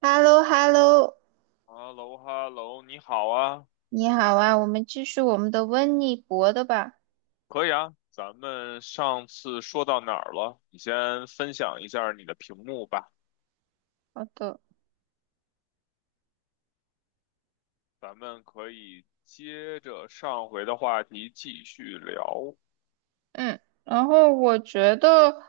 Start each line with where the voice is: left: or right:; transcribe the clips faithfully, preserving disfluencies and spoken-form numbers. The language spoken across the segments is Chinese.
right: h e l l o h e l l o
left: 哈喽哈喽，你好啊，
right: 你好啊，我们继续我们的温尼伯的吧。
left: 可以啊，咱们上次说到哪儿了？你先分享一下你的屏幕吧，
right: 好的。
left: 咱们可以接着上回的话题继续聊，
right: 嗯。然后我觉得，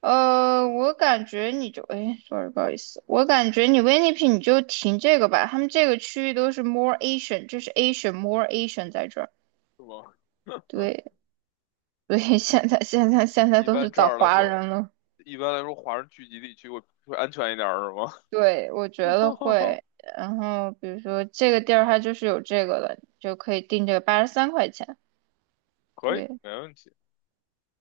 right: 呃，我感觉你就，哎，sorry，不好意思，我感觉你温尼 n 你就停这个吧。他们这个区域都是 more Asian，这是 Asian more Asian 在这儿。
left: 是吗？
right: 对。所以现在现在现在
left: 一
right: 都是
left: 般这
right: 找
left: 样来
right: 华
left: 说，
right: 人了。
left: 一般来说，华人聚集地区会会安全一点儿，是吗？
right: 对，我觉得 会。然后比如说这个地儿它就是有这个了，就可以定这个八十三块钱。
left: 可以，
right: 对。
left: 没问题。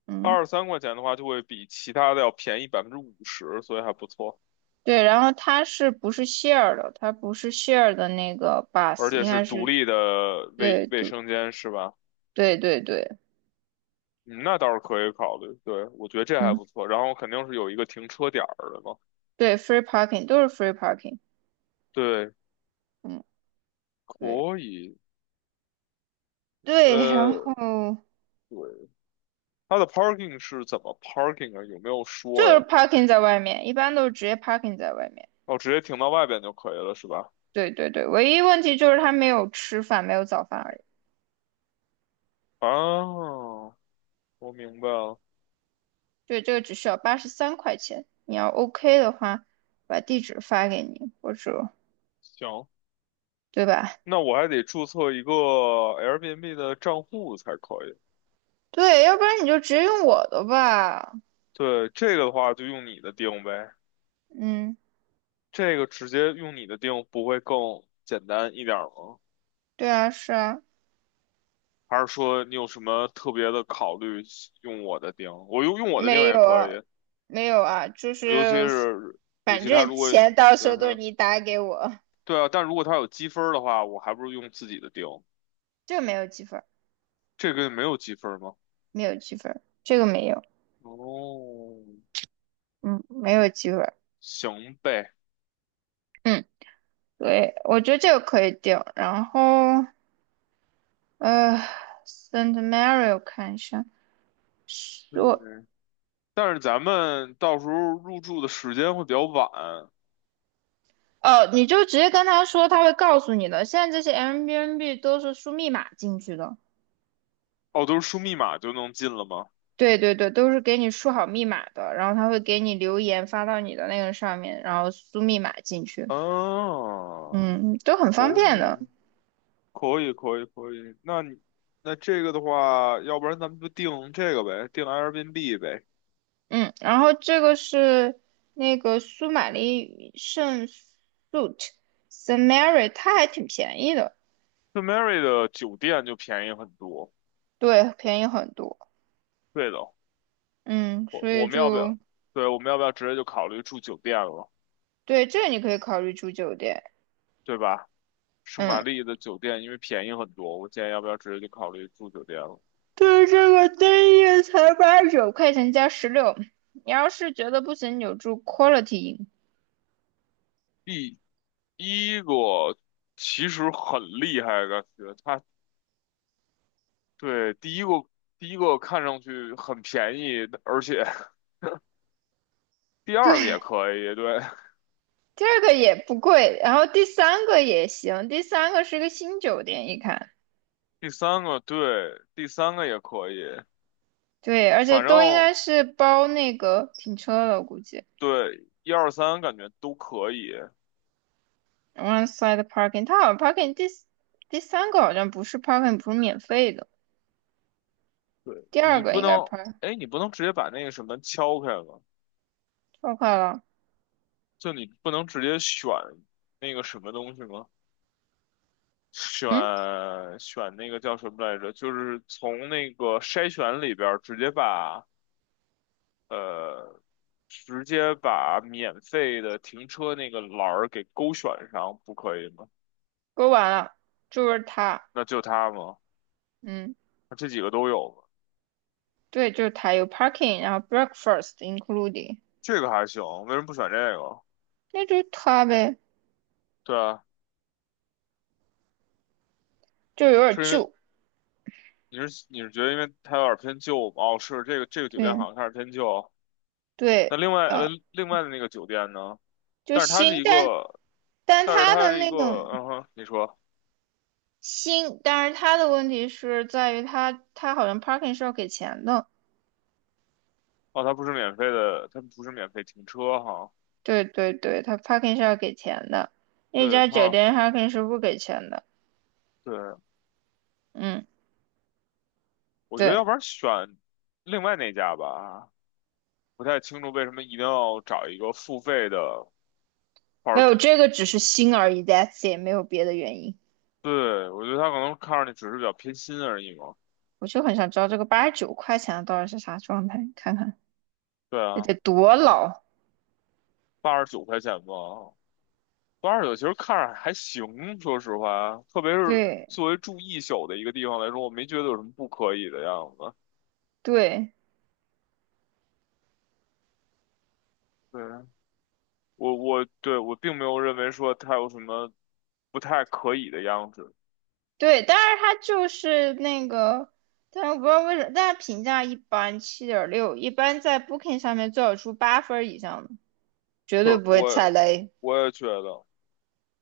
right: 嗯。
left: 二十三块钱的话，就会比其他的要便宜百分之五十，所以还不错，
right: 对，然后它是不是 share 的？它不是 share 的那个
left: 而
right: bus，
left: 且
right: 应
left: 是
right: 该
left: 独
right: 是。
left: 立的卫
right: 对
left: 卫
right: 对
left: 生间，是吧？
right: 对对对。
left: 嗯，那倒是可以考虑，对，我觉得这还
right: 嗯。
left: 不错。然后肯定是有一个停车点儿的嘛，
right: 对，free parking 都是 free parking。
left: 对，
right: 嗯。对
left: 可以。
right: 对。然后
left: 呃，对，它的 parking 是怎么 parking 啊？有没有
right: 就
left: 说
right: 是
left: 呀？
right: parking 在外面，一般都是直接 parking 在外面。
left: 哦，直接停到外边就可以了，是吧？
right: 对对对，唯一问题就是他没有吃饭，没有早饭而已。
left: 啊，我明白了。
right: 对，这个只需要八十三块钱，你要 OK 的话，把地址发给你，或者，
left: 行，
right: 对吧？
left: 那我还得注册一个 Airbnb 的账户才可以。
right: 对，要不然你就直接用我的吧。
left: 对，这个的话就用你的定呗，
right: 嗯。
left: 这个直接用你的定不会更简单一点儿吗？
right: 对啊，是啊。
left: 还是说你有什么特别的考虑用我的钉？我用用我的钉
right: 没
left: 也
right: 有
left: 可
right: 啊，
left: 以，
right: 没有啊，就
left: 尤其
right: 是
left: 是尤
right: 反
left: 其他
right: 正
left: 如果，
right: 钱到时候
left: 嗯
right: 都是
left: 哼，
right: 你打给我。
left: 对啊，但如果他有积分儿的话，我还不如用自己的钉。
right: 这个没有积分儿。
left: 这个没有积分儿吗？
right: 没有积分儿，这个没有。
left: 哦，
right: 嗯，没有积分儿。
left: 行呗。
right: 嗯。对，我觉得这个可以定。然后呃，Saint Mary 我看一下，说。
left: 嗯，但是咱们到时候入住的时间会比较晚。
right: 哦，你就直接跟他说，他会告诉你的。现在这些 Airbnb 都是输密码进去的。
left: 哦，都是输密码就能进了吗？
right: 对对对，都是给你输好密码的，然后他会给你留言发到你的那个上面，然后输密码进去。
left: 啊，
right: 嗯，都很
left: 可
right: 方便的。
left: 以。可以，可以，可以。那你那这个的话，要不然咱们就定这个呗，定 Airbnb 呗。
right: 嗯，然后这个是那个苏玛丽圣 suit Samari，它还挺便宜的。
left: 圣 Mary 的酒店就便宜很多。
right: 对，便宜很多。
left: 对的，
right: 嗯，
left: 我
right: 所
left: 我
right: 以
left: 们要不要？
right: 就。
left: 对，我们要不要直接就考虑住酒店了，
right: 对，这个你可以考虑住酒店。
left: 对吧？圣玛
right: 嗯。
left: 丽的酒店因为便宜很多，我建议要不要直接就考虑住酒店了。
right: 对，这个单夜才八十九块钱加十六，你要是觉得不行，你就住 Quality i n。
left: 第一个其实很厉害，感觉它对第一个第一个看上去很便宜，而且 第二个也
right: 对，
left: 可以，对。
right: 第二个也不贵，然后第三个也行，第三个是个新酒店，一看。
left: 第三个对，第三个也可以，
right: 对，而且
left: 反
right: 都应
left: 正
right: 该是包那个停车的，估计
left: 对一二三感觉都可以。
right: o n e s i d e parking，它好像 parking 第四第三个好像不是 parking，不是免费的，
left: 对
right: 第二
left: 你
right: 个
left: 不
right: 应该
left: 能，
right: park
left: 哎，你不能直接把那个什么敲开吗？
right: 超快了。
left: 就你不能直接选那个什么东西吗？选
right: 嗯，
left: 选那个叫什么来着？就是从那个筛选里边儿直接把呃，直接把免费的停车那个栏儿给勾选上，不可以吗？
right: 说完了，就是它。
left: 那就它吗？
right: 嗯，
left: 那这几个都有吗？
right: 对，就是它有 parking，然后 breakfast including。
left: 这个还行，为什么不选这个？
right: 那就是它呗，
left: 对啊，
right: 就是有点
left: 是因为
right: 旧。
left: 你是你是觉得因为它有点偏旧吗？哦，是这个这个酒店
right: 对
left: 好像开始偏旧。那
right: 对。
left: 另外
right: 啊，
left: 呃另外的那个酒店呢？
right: 就
left: 但是它是
right: 新，
left: 一
right: 但
left: 个，
right: 但
left: 但是
right: 它
left: 它
right: 的
left: 是一
right: 那
left: 个，
right: 种
left: 嗯哼，你说，
right: 新，但是它的问题是在于它它好像 parking 是要给钱的。
left: 哦，它不是免费的，它不是免费停车哈。
right: 对对对，他 parking 是要给钱的，那
left: 对，
right: 家酒
left: 它
right: 店 parking 是不给钱的。
left: 对，
right: 嗯，
left: 我觉得要
right: 对，
left: 不然选另外那家吧，不太清楚为什么一定要找一个付费的
right: 没有，
left: parking。
right: 这个只是新而已，that's 也没有别的原因。
left: 对，我觉得他可能看上去只是比较偏心而已嘛。
right: 我就很想知道这个八十九块钱的到底是啥状态，看看
left: 对
right: 这
left: 啊。
right: 得多老。
left: 八十九块钱吧，八十九其实看着还行，说实话，特别是
right: 对
left: 作为住一宿的一个地方来说，我没觉得有什么不可以的样子。
right: 对
left: 对，我我对我并没有认为说它有什么不太可以的样子，
right: 对，但是它就是那个，但是我不知道为什么，但是评价一般，七点六，一般在 Booking 上面最好出八分儿以上的，绝
left: 就
right: 对
left: 是
right: 不会踩
left: 我
right: 雷。
left: 我也觉得，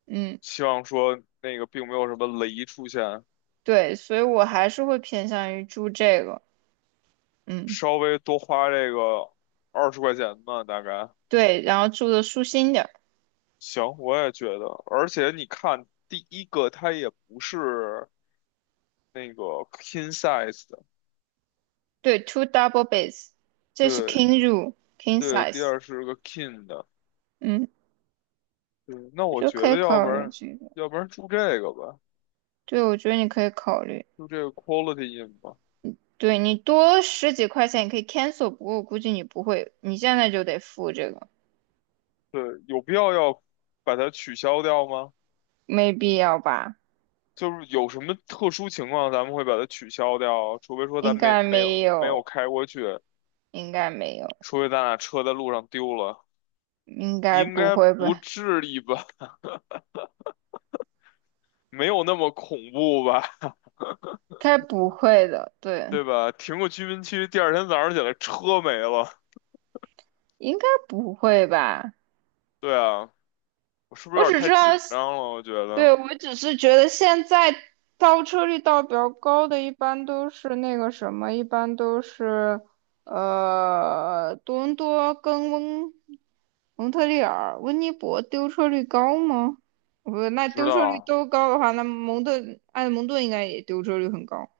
right: 嗯，
left: 希望说那个并没有什么雷出现，
right: 对，所以我还是会偏向于住这个。嗯。
left: 稍微多花这个二十块钱吧，大概
right: 对，然后住的舒心点儿。
left: 行，我也觉得，而且你看第一个它也不是那个 king size。
right: 对，two double beds，这是
left: 对
right: king room king
left: 对，第
right: size。
left: 二是个 king 的，
right: 嗯，
left: 对，那
right: 我
left: 我
right: 觉得可
left: 觉
right: 以
left: 得要
right: 考
left: 不
right: 虑
left: 然，
right: 这个。
left: 要不然住这个吧，
right: 对，我觉得你可以考虑。
left: 住这个 quality in 吧，
right: 对，你多十几块钱，你可以 cancel，不过我估计你不会，你现在就得付这个。
left: 对，有必要要把它取消掉吗？
right: 没必要吧？
left: 就是有什么特殊情况咱们会把它取消掉，除非说
right: 应
left: 咱没
right: 该
left: 没
right: 没
left: 有没有
right: 有，
left: 开过去，
right: 应该没有，
left: 除非咱俩车在路上丢了，
right: 应该
left: 应
right: 不
left: 该
right: 会
left: 不
right: 吧？
left: 至于吧？没有那么恐怖吧？
right: 该不会的。对，
left: 对吧？停个居民区，第二天早上起来车没了，
right: 应该不会吧？
left: 对啊，我是不是
right: 我
left: 有点
right: 只
left: 太
right: 知道。
left: 紧张了？我觉得。
right: 对，我只是觉得现在倒车率倒比较高的，一般都是那个什么，一般都是呃多伦多跟温蒙特利尔、温尼伯丢车率高吗？不，那
left: 不知
right: 丢车率
left: 道，
right: 都高的话，那蒙特埃德蒙顿应该也丢车率很高。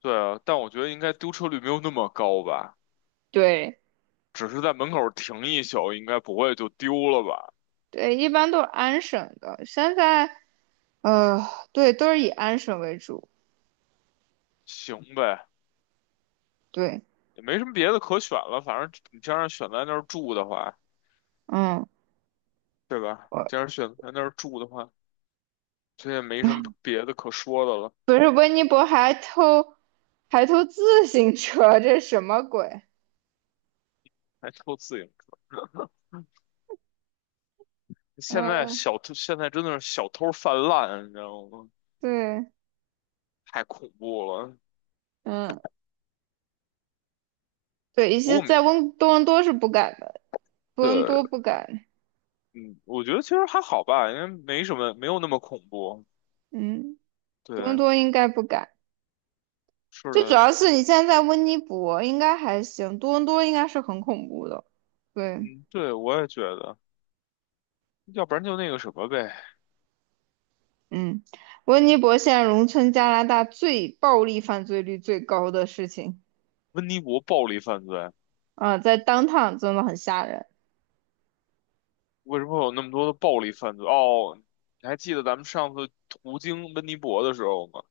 left: 对啊，但我觉得应该丢车率没有那么高吧，
right: 对
left: 只是在门口停一宿，应该不会就丢了吧？
right: 对，一般都是安省的，现在呃对，都是以安省为主。
left: 行呗，
right: 对。
left: 也没什么别的可选了，反正你既然选在那儿住的话，
right: 嗯。
left: 对吧？既然选在那儿住的话，这也没什么别的可说的了，
right: 不是温尼伯还偷还偷自行车，这是什么鬼？
left: 还偷自行车。现在
right: 嗯。
left: 小偷现在真的是小偷泛滥，你知道吗？
right: 对。
left: 太恐怖了。
right: 嗯。对，一
left: 不过
right: 些
left: 我们
right: 在温多伦多是不敢的，多伦
left: 对，
right: 多不敢。
left: 嗯，我觉得其实还好吧，因为没什么，没有那么恐怖。
right: 嗯，多伦
left: 对，
right: 多应该不敢。
left: 是
right: 最主
left: 的。
right: 要是你现在在温尼伯应该还行，多伦多应该是很恐怖的。对。
left: 嗯，对，我也觉得，要不然就那个什么呗，
right: 嗯，温尼伯现在农村加拿大最暴力犯罪率最高的事情
left: 温尼伯暴力犯罪，
right: 啊，在 downtown 真的很吓人。
left: 为什么会有那么多的暴力犯罪？哦，你还记得咱们上次途经温尼伯的时候吗？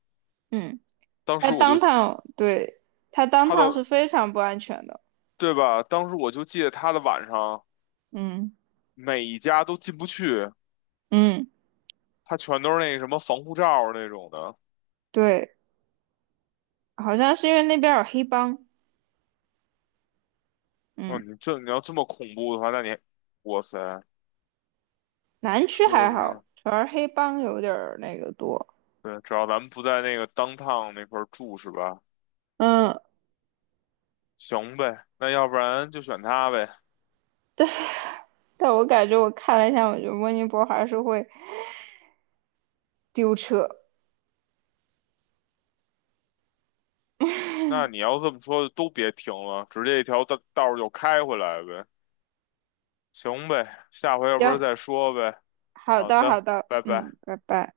right: 嗯。
left: 当
right: 它
left: 时我
right: 当
left: 就
right: 趟，对，它当
left: 他
right: 趟是
left: 的，
right: 非常不安全的。
left: 对吧？当时我就记得他的晚上
right: 嗯
left: 每一家都进不去，
right: 嗯，
left: 他全都是那个什么防护罩儿那种的。
right: 对，好像是因为那边有黑帮。
left: 哦，
right: 嗯，
left: 你这你要这么恐怖的话，那你，哇塞，
right: 南区
left: 说
right: 还
left: 是，
right: 好，主要是黑帮有点儿那个多。
left: 对，只要咱们不在那个 downtown 那块儿住是吧？
right: 嗯，
left: 行呗，那要不然就选他呗。
right: 但我感觉我看了一下，我觉得温尼伯还是会丢车。
left: 那你要这么说，都别停了，直接一条道道儿就开回来呗。行呗，下回要不然
right: 行，
left: 再说呗。
right: 好
left: 好
right: 的好
left: 的，
right: 的，
left: 拜拜。
right: 嗯，拜拜。